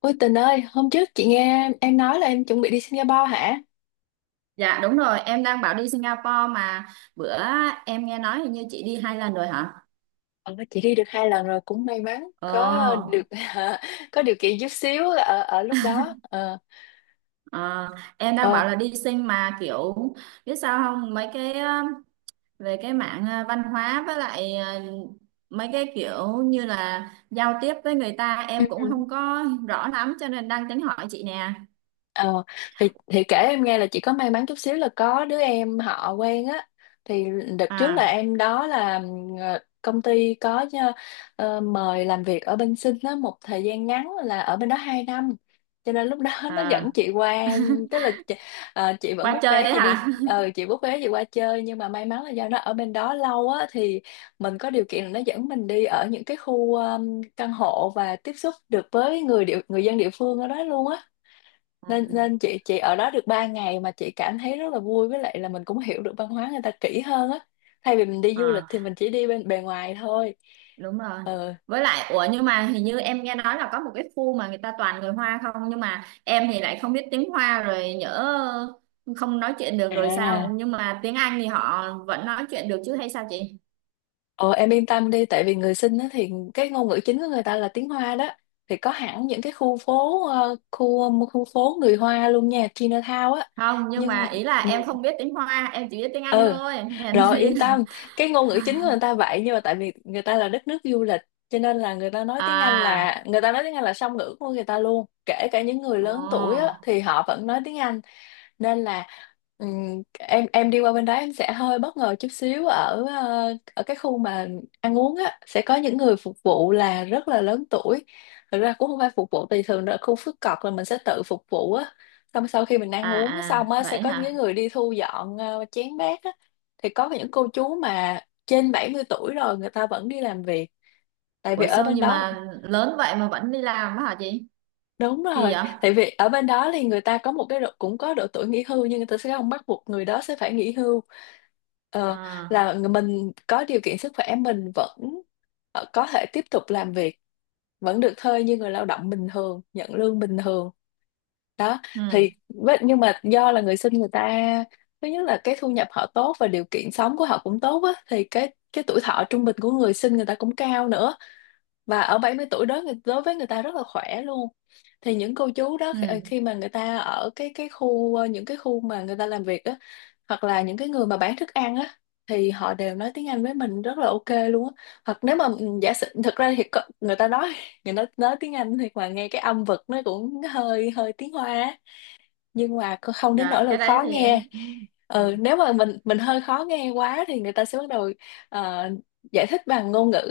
Ôi Tình ơi, hôm trước chị nghe em nói là em chuẩn bị đi Singapore hả? Dạ đúng rồi, em đang bảo đi Singapore mà bữa em nghe nói hình như chị đi hai lần rồi hả? Ờ, chị đi được 2 lần rồi, cũng may mắn có Ồ, được có điều kiện chút xíu ở ở lúc đó. Ờ, ờ, em đang ờ. bảo là đi Sing mà kiểu biết sao không mấy về văn hóa với mấy cái kiểu như là giao tiếp với người ta em cũng không có rõ lắm cho nên đang tính hỏi chị nè. Ờ, thì kể em nghe là chị có may mắn chút xíu là có đứa em họ quen á, thì đợt trước là À, em đó là công ty có mời làm việc ở bên Sinh á một thời gian ngắn, là ở bên đó 2 năm, cho nên lúc đó nó à, dẫn chị qua, tức là chị vẫn qua book chơi vé đấy chị đi, hả? Chị book vé chị qua chơi, nhưng mà may mắn là do nó ở bên đó lâu á, thì mình có điều kiện là nó dẫn mình đi ở những cái khu căn hộ, và tiếp xúc được với người dân địa phương ở đó luôn á, nên nên chị ở đó được 3 ngày mà chị cảm thấy rất là vui, với lại là mình cũng hiểu được văn hóa người ta kỹ hơn á, thay vì mình đi À. du lịch thì Ờ. mình chỉ đi bên bề ngoài thôi. Đúng rồi ờ với lại ủa nhưng mà hình như em nghe nói là có một cái khu mà người ta toàn người Hoa không nhưng mà em thì lại không biết tiếng Hoa rồi nhỡ không nói chuyện được rồi sao à nhưng mà tiếng Anh thì họ vẫn nói chuyện được chứ hay sao chị ờ em yên tâm đi, tại vì người sinh á thì cái ngôn ngữ chính của người ta là tiếng Hoa đó, thì có hẳn những cái khu phố, khu khu phố người Hoa luôn nha, Chinatown á. không nhưng nhưng mà ý là ừ, em không biết tiếng Hoa em chỉ biết tiếng Anh ừ. thôi nghe Rồi chị. yên tâm, cái ngôn ngữ chính của người ta vậy, nhưng mà tại vì người ta là đất nước du lịch, cho nên là người ta nói tiếng Anh, là À, người ta nói tiếng Anh, là song ngữ của người ta luôn. Kể cả những người lớn tuổi á, ồ, thì họ vẫn nói tiếng Anh, nên là em đi qua bên đó em sẽ hơi bất ngờ chút xíu ở ở cái khu mà ăn uống á, sẽ có những người phục vụ là rất là lớn tuổi. Thực ra cũng không phải phục vụ, thì thường ở khu phức cọc là mình sẽ tự phục vụ á, xong sau khi mình ăn à uống xong à á, sẽ vậy có những cái hả? người đi thu dọn chén bát á, thì có những cô chú mà trên 70 tuổi rồi người ta vẫn đi làm việc, tại vì Ủa ở sao bên nhưng đó. mà lớn vậy mà vẫn đi làm á hả chị, Đúng kỳ rồi, vậy. tại vì ở bên đó thì người ta có một cái độ, cũng có độ tuổi nghỉ hưu, nhưng người ta sẽ không bắt buộc người đó sẽ phải nghỉ hưu. Ờ, À, mình có điều kiện sức khỏe mình vẫn có thể tiếp tục làm việc, vẫn được thuê như người lao động bình thường, nhận lương bình thường. Đó, ừ, nhưng mà do là người sinh, người ta thứ nhất là cái thu nhập họ tốt, và điều kiện sống của họ cũng tốt á, thì cái tuổi thọ trung bình của người sinh người ta cũng cao nữa, và ở 70 tuổi đó đối với người ta rất là khỏe luôn. Thì những cô chú đó khi ừ, khi mà người ta ở những cái khu mà người ta làm việc á, hoặc là những cái người mà bán thức ăn á, thì họ đều nói tiếng Anh với mình rất là ok luôn á. Hoặc nếu mà giả sử, thực ra thì có- người ta nói người ta nói tiếng Anh thì mà nghe cái âm vực nó cũng hơi hơi tiếng Hoa á, nhưng mà cô không đến nỗi dạ là cái đấy khó thì em nghe. ừ. Ừ, nếu mà mình hơi khó nghe quá thì người ta sẽ bắt đầu ờ, giải thích bằng ngôn ngữ,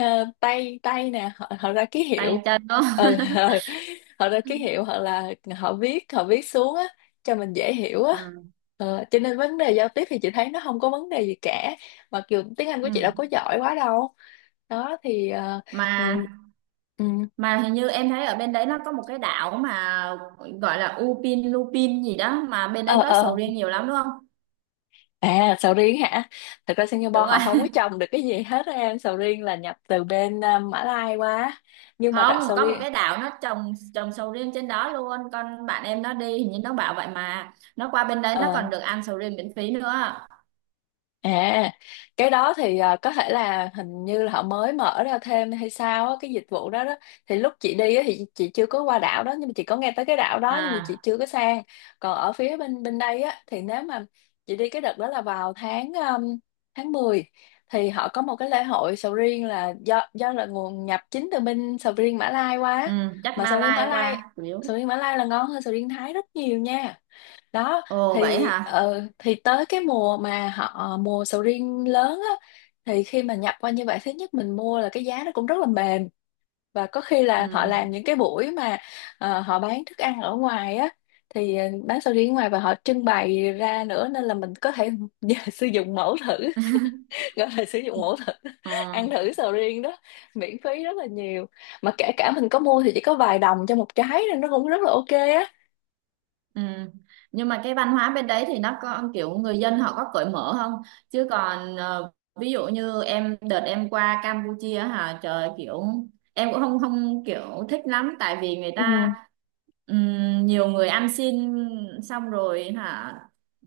tay tay nè, họ ra ký Tay hiệu. chân Ừ, đó ừ. Họ ra ký hiệu, hoặc là họ viết xuống á cho mình dễ hiểu á. ừ. Ờ, cho nên vấn đề giao tiếp thì chị thấy nó không có vấn đề gì cả, mặc dù tiếng Anh của Ừ. chị đâu có giỏi quá đâu. Đó thì ừ, mà ừ. mà hình như em thấy ở bên đấy nó có một cái đảo mà gọi là Upin Lupin gì đó mà bên đấy ờ có sầu ờ riêng nhiều lắm đúng không? À, sầu riêng hả? Thật ra Singapore Đúng rồi họ không có trồng được cái gì hết á em. Sầu riêng là nhập từ bên Mã Lai qua. Nhưng mà đặc không, sầu có một riêng cái đảo nó trồng trồng sầu riêng trên đó luôn, con bạn em nó đi hình như nó bảo vậy, mà nó qua bên đấy nó ờ, còn được ăn sầu riêng miễn phí nữa. À, cái đó thì à, có thể là hình như là họ mới mở ra thêm hay sao á, cái dịch vụ đó đó. Thì lúc chị đi á, thì chị chưa có qua đảo đó, nhưng mà chị có nghe tới cái đảo đó, nhưng mà chị À, chưa có sang. Còn ở phía bên bên đây á, thì nếu mà chị đi cái đợt đó là vào tháng tháng 10, thì họ có một cái lễ hội sầu riêng là do là nguồn nhập chính từ bên sầu riêng Mã Lai qua á. ừ, chắc Mà sầu riêng Mã Malai Lai, qua chủ sầu yếu. riêng Mã Lai là ngon hơn sầu riêng Thái rất nhiều nha. Đó Ồ vậy thì hả? thì tới cái mùa mà họ mùa sầu riêng lớn á, thì khi mà nhập qua như vậy, thứ nhất mình mua là cái giá nó cũng rất là mềm, và có khi là họ Ừ. làm những cái buổi mà họ bán thức ăn ở ngoài á, thì bán sầu riêng ở ngoài và họ trưng bày ra nữa, nên là mình có thể sử dụng mẫu thử, gọi là sử dụng mẫu thử, ăn Ừ. thử sầu riêng đó miễn phí rất là nhiều, mà kể cả mình có mua thì chỉ có vài đồng cho một trái, nên nó cũng rất là ok á. Ừ. Nhưng mà cái văn hóa bên đấy thì nó có kiểu người dân họ có cởi mở không? Chứ còn ví dụ như em đợt em qua Campuchia hả trời, kiểu em cũng không, không kiểu thích lắm tại vì người Ừ. ta nhiều người ăn xin xong rồi hả,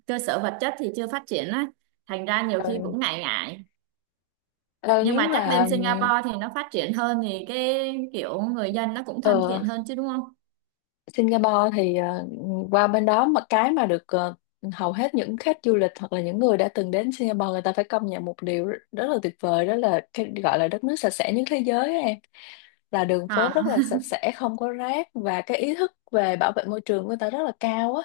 cơ sở vật chất thì chưa phát triển á, thành ra nhiều khi Ừ. cũng ngại ngại, Ờ, nhưng nếu mà chắc mà. bên Singapore thì nó phát triển hơn thì cái kiểu người dân nó cũng thân Ờ, thiện hơn chứ đúng không? Singapore thì qua bên đó mà cái mà được hầu hết những khách du lịch, hoặc là những người đã từng đến Singapore, người ta phải công nhận một điều rất, rất là tuyệt vời, đó là cái gọi là đất nước sạch sẽ nhất thế giới á em, là đường phố Hả? rất là sạch sẽ không có rác, và cái ý thức về bảo vệ môi trường của người ta rất là cao á.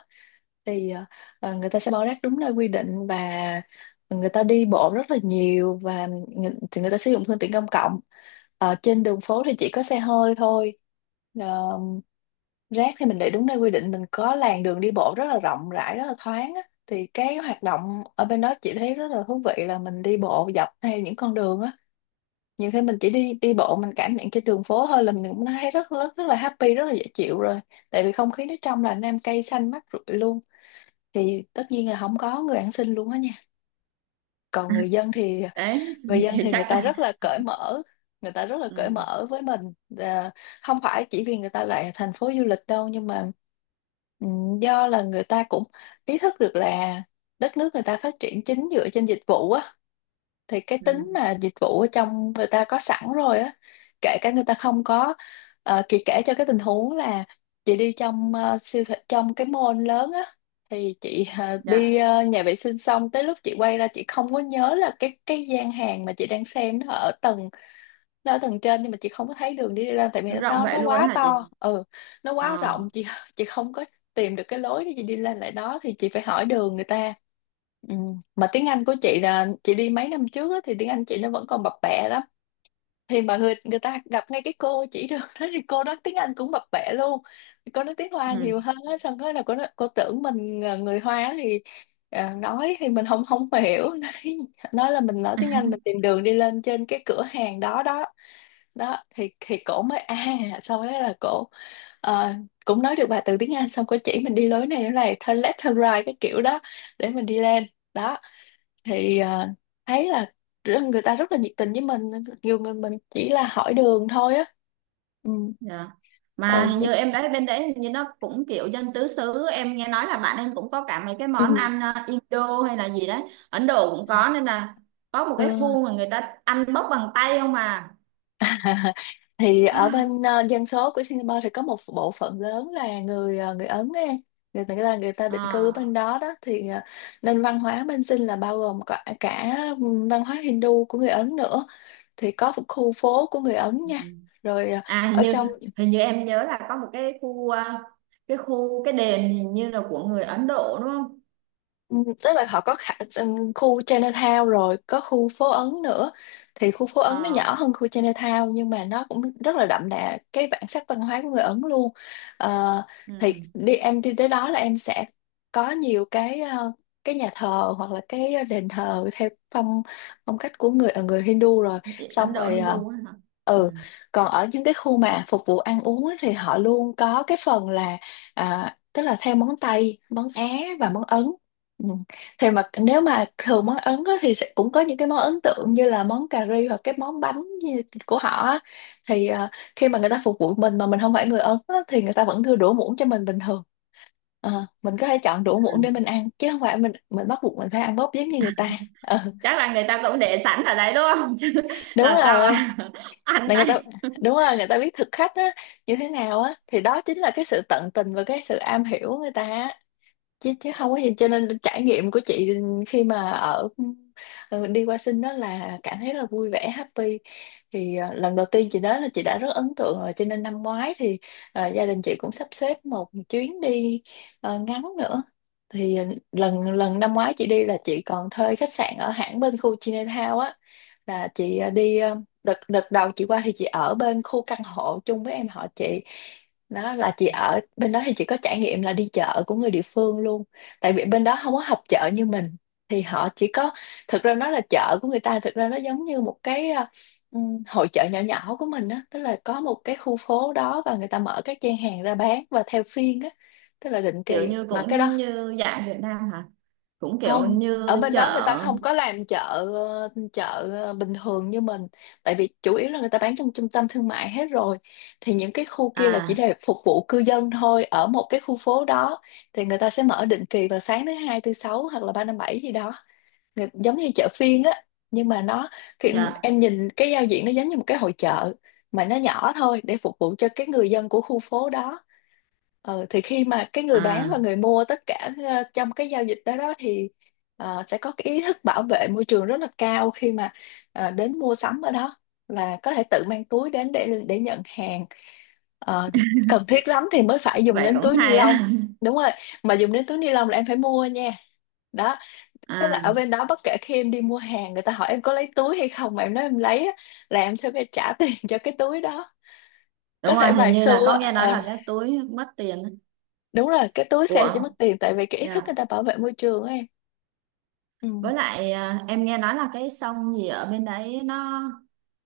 Thì người ta sẽ bỏ rác đúng nơi quy định, và người ta đi bộ rất là nhiều, và thì người ta sử dụng phương tiện công cộng. Ờ, trên đường phố thì chỉ có xe hơi thôi. Ờ, rác thì mình để đúng nơi quy định, mình có làn đường đi bộ rất là rộng rãi, rất là thoáng á, thì cái hoạt động ở bên đó chị thấy rất là thú vị, là mình đi bộ dọc theo những con đường á, nhiều khi mình chỉ đi đi bộ, mình cảm nhận cái đường phố thôi, là mình cũng thấy rất rất rất là happy, rất là dễ chịu rồi, tại vì không khí nó trong lành, nam cây xanh mát rượi luôn. Thì tất nhiên là không có người ăn xin luôn á nha. Còn người dân thì đấy thì người chắc ta là rất là cởi mở, người ta rất là cởi ừ. mở với mình. Và không phải chỉ vì người ta là thành phố du lịch đâu, nhưng mà ừ, do là người ta cũng ý thức được là đất nước người ta phát triển chính dựa trên dịch vụ á, thì cái Ừ, tính mà dịch vụ ở trong người ta có sẵn rồi á, kể cả người ta không có. Chị kể cho cái tình huống là chị đi trong siêu thị, trong cái mall lớn á, thì chị đi dạ nhà vệ sinh, xong tới lúc chị quay ra chị không có nhớ là cái gian hàng mà chị đang xem nó ở tầng, nó ở tầng trên, nhưng mà chị không có thấy đường đi lên, tại vì nó rộng nó vậy luôn quá hả chị? to. Ừ nó quá rộng Ờ, chị không có tìm được cái lối để chị đi lên lại đó, thì chị phải hỏi đường người ta. Ừ. Mà tiếng Anh của chị là chị đi mấy năm trước á, thì tiếng Anh chị nó vẫn còn bập bẹ lắm. Thì mà người người ta gặp ngay cái cô chỉ đường đó thì cô nói tiếng Anh cũng bập bẹ luôn. Cô nói tiếng Hoa ừ, nhiều hơn á, xong cái là cô nói, cô tưởng mình là người Hoa thì nói thì mình không không hiểu nói là mình nói tiếng Anh, mình tìm đường đi lên trên cái cửa hàng đó đó đó thì cổ mới à, xong đó là cổ ờ, cũng nói được vài từ tiếng Anh, xong cổ chỉ mình đi lối này turn left turn right cái kiểu đó để mình đi lên. Đó thì thấy là người ta rất là nhiệt tình với mình, nhiều người mình chỉ là hỏi đường thôi á. Ừ. dạ mà Ừ. hình như em đấy bên đấy hình như nó cũng kiểu dân tứ xứ, em nghe nói là bạn em cũng có cả mấy cái món Ừ. ăn Indo hay là gì đấy, Ấn Độ cũng có, nên là có một cái Ừ. khu mà người ta ăn bốc bằng tay không mà. Thì ở bên dân số của Singapore thì có một bộ phận lớn là người người Ấn ấy. Người ta là người ta định cư ở bên Ờ, đó đó thì nên văn hóa bên Sing là bao gồm cả văn hóa Hindu của người Ấn nữa, thì có khu phố của người Ấn nha. Rồi à hình ở như, trong. hình như em nhớ là có một cái khu cái đền hình như là của người Ấn Độ đúng không? Ừ, tức là họ có khu Chinatown rồi có khu phố Ấn nữa, thì khu phố Ấn nó Ờ, nhỏ hơn khu Chinatown nhưng mà nó cũng rất là đậm đà cái bản sắc văn hóa của người Ấn luôn. Ờ, ừ. thì đi em đi tới đó là em sẽ có nhiều cái cái nhà thờ hoặc là cái đền thờ theo phong phong cách của người người Hindu rồi, xong Ấn Độ rồi Hindu á hả? ừ. Còn ở những cái khu mà phục vụ ăn uống á thì họ luôn có cái phần là à, tức là theo món Tây, món Á và món Ấn. Ừ. Thì mà nếu mà thường món Ấn á, thì sẽ cũng có những cái món ấn tượng như là món cà ri hoặc cái món bánh của họ á. Thì khi mà người ta phục vụ mình mà mình không phải người Ấn á, thì người ta vẫn đưa đũa muỗng cho mình bình thường. Ờ, mình có thể chọn đũa Ừ. muỗng để mình ăn chứ không phải mình bắt buộc mình phải ăn bóp giống như người ta. Ờ, Chắc là người ta cũng để sẵn ở đấy đúng không chứ đúng làm sao rồi. mà ăn Là người ta, tay. đúng rồi, người ta biết thực khách á, như thế nào á, thì đó chính là cái sự tận tình và cái sự am hiểu người ta á. Chứ chứ không có gì, cho nên trải nghiệm của chị khi mà ở đi qua sinh đó là cảm thấy rất là vui vẻ, happy. Thì lần đầu tiên chị đến là chị đã rất ấn tượng rồi, cho nên năm ngoái thì gia đình chị cũng sắp xếp một chuyến đi ngắn nữa. Thì ờ, lần lần năm ngoái chị đi là chị còn thuê khách sạn ở hãng bên khu Chinatown á, là chị đi đợt đợt đầu chị qua thì chị ở bên khu căn hộ chung với em họ chị. Đó À, là chị ở bên đó thì chị có trải nghiệm là đi chợ của người địa phương luôn, tại vì bên đó không có họp chợ như mình. Thì họ chỉ có, thực ra nó là chợ của người ta, thực ra nó giống như một cái hội chợ nhỏ nhỏ của mình á, tức là có một cái khu phố đó và người ta mở các gian hàng ra bán và theo phiên á, tức là định kiểu kỳ như mà cái đó. cũng như dạng Việt Nam hả, cũng kiểu Không, ở như bên đó người ta chợ. không có làm chợ chợ bình thường như mình, tại vì chủ yếu là người ta bán trong trung tâm thương mại hết rồi. Thì những cái khu kia là chỉ À, để phục vụ cư dân thôi ở một cái khu phố đó, thì người ta sẽ mở định kỳ vào sáng thứ hai thứ sáu hoặc là ba năm bảy gì đó. Giống như chợ phiên á, nhưng mà nó, khi dạ, em nhìn cái giao diện nó giống như một cái hội chợ mà nó nhỏ thôi, để phục vụ cho cái người dân của khu phố đó. Ờ, thì khi mà cái người bán và à người mua tất cả trong cái giao dịch đó đó thì sẽ có cái ý thức bảo vệ môi trường rất là cao khi mà đến mua sắm ở đó, là có thể tự mang túi đến để nhận hàng. Ờ, cần thiết lắm thì mới phải dùng vậy đến cũng túi ni hay lông. á. Đúng rồi, mà dùng đến túi ni lông là em phải mua nha. Đó, tức là ở À, bên đó bất kể khi em đi mua hàng, người ta hỏi em có lấy túi hay không, mà em nói em lấy á, là em sẽ phải trả tiền cho cái túi đó. Có đúng rồi, thể hình vài như là xu có á. nghe nói Ờ, là cái túi mất tiền á. đúng rồi, cái túi xe chỉ Của, mất tiền tại vì cái ý thức người dạ ta bảo vệ môi trường ấy em. Ừ. với lại em nghe nói là cái sông gì ở bên đấy nó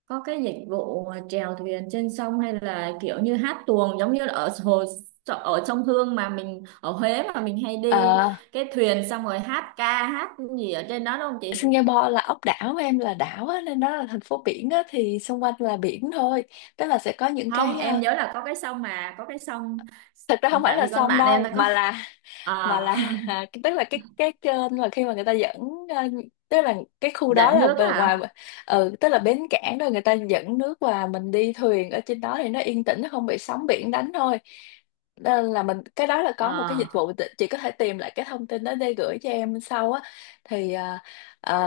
có cái dịch vụ mà chèo thuyền trên sông hay là kiểu như hát tuồng, giống như là ở hồ, ở sông Hương mà mình ở Huế mà mình hay đi Ờ, cái thuyền xong rồi hát, ca hát gì ở trên đó đúng không chị? Singapore là ốc đảo mà em, là đảo á, nên nó là thành phố biển á, thì xung quanh là biển thôi. Tức là sẽ có những cái Không, em nhớ là có cái sông mà có cái sông thật ra không phải tại là vì con sông bạn em đâu nó có, mà là, mà à, là tức là cái kênh mà khi mà người ta dẫn ờ, tức là cái khu đó dẫn là nước bề á ngoài. hả? Ừ, tức là bến cảng rồi người ta dẫn nước và mình đi thuyền ở trên đó thì nó yên tĩnh, nó không bị sóng biển đánh thôi. Nên là mình, cái đó là có một cái dịch À, vụ chị có thể tìm lại cái thông tin đó để gửi cho em sau á. Thì à,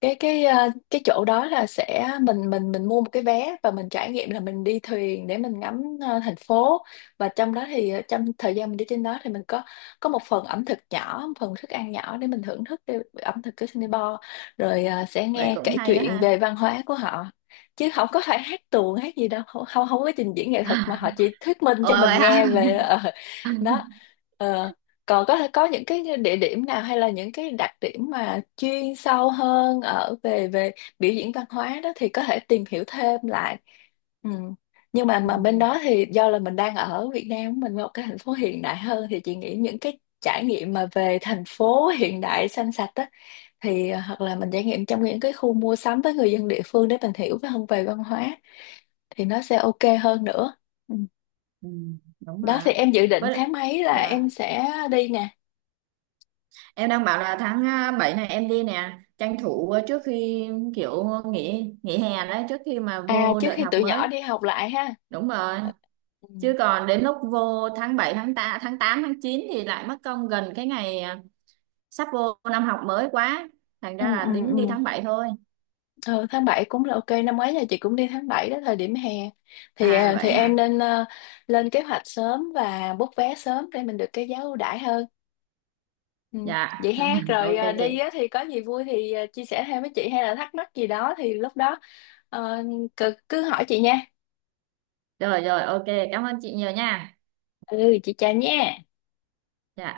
cái chỗ đó là sẽ mình mua một cái vé và mình trải nghiệm là mình đi thuyền để mình ngắm thành phố, và trong đó thì trong thời gian mình đi trên đó thì mình có một phần ẩm thực nhỏ, một phần thức ăn nhỏ để mình thưởng thức cái ẩm thực của Singapore, rồi sẽ vậy nghe cũng kể hay á chuyện ha. về văn hóa của họ, chứ không có phải hát tuồng hát gì đâu, không không không có trình diễn nghệ thuật mà họ chỉ thuyết minh cho Ờ mình vậy hả? nghe về đó. Ờ, còn có những cái địa điểm nào hay là những cái đặc điểm mà chuyên sâu hơn ở về về biểu diễn văn hóa đó thì có thể tìm hiểu thêm lại. Ừ. Nhưng mà Ừ, bên đó thì do là mình đang ở Việt Nam mình một cái thành phố hiện đại hơn, thì chị nghĩ những cái trải nghiệm mà về thành phố hiện đại xanh sạch á, thì hoặc là mình trải nghiệm trong những cái khu mua sắm với người dân địa phương để mình hiểu hơn về văn hóa, thì nó sẽ ok hơn nữa. Ừ. ừ, đúng rồi Đó, thì ạ. em dự định Với tháng mấy là dạ em sẽ đi nè? em đang bảo là tháng 7 này em đi nè, tranh thủ trước khi kiểu nghỉ nghỉ hè đấy, trước khi mà À, vô trước đợt khi học tụi nhỏ mới. đi học lại ha. Đúng rồi. Ừ. Chứ còn đến lúc vô tháng 7 tháng 8 tháng 8, tháng 9 thì lại mất công gần cái ngày sắp vô năm học mới quá. Thành ra Ừ, ừ, là tính đi ừ. tháng bảy thôi. Ừ, tháng 7 cũng là ok, năm ngoái nhà chị cũng đi tháng 7 đó, thời điểm hè. Thì À à, thì vậy em hả? nên lên kế hoạch sớm và book vé sớm để mình được cái giá ưu đãi hơn. Ừ. Dạ. Vậy ha, rồi Ok à, đi chị. á, thì có gì vui thì à, chia sẻ thêm với chị hay là thắc mắc gì đó thì lúc đó ờ, cứ hỏi chị nha. Rồi rồi, ok. Cảm ơn chị nhiều nha. Ừ, chị chào nha. Dạ.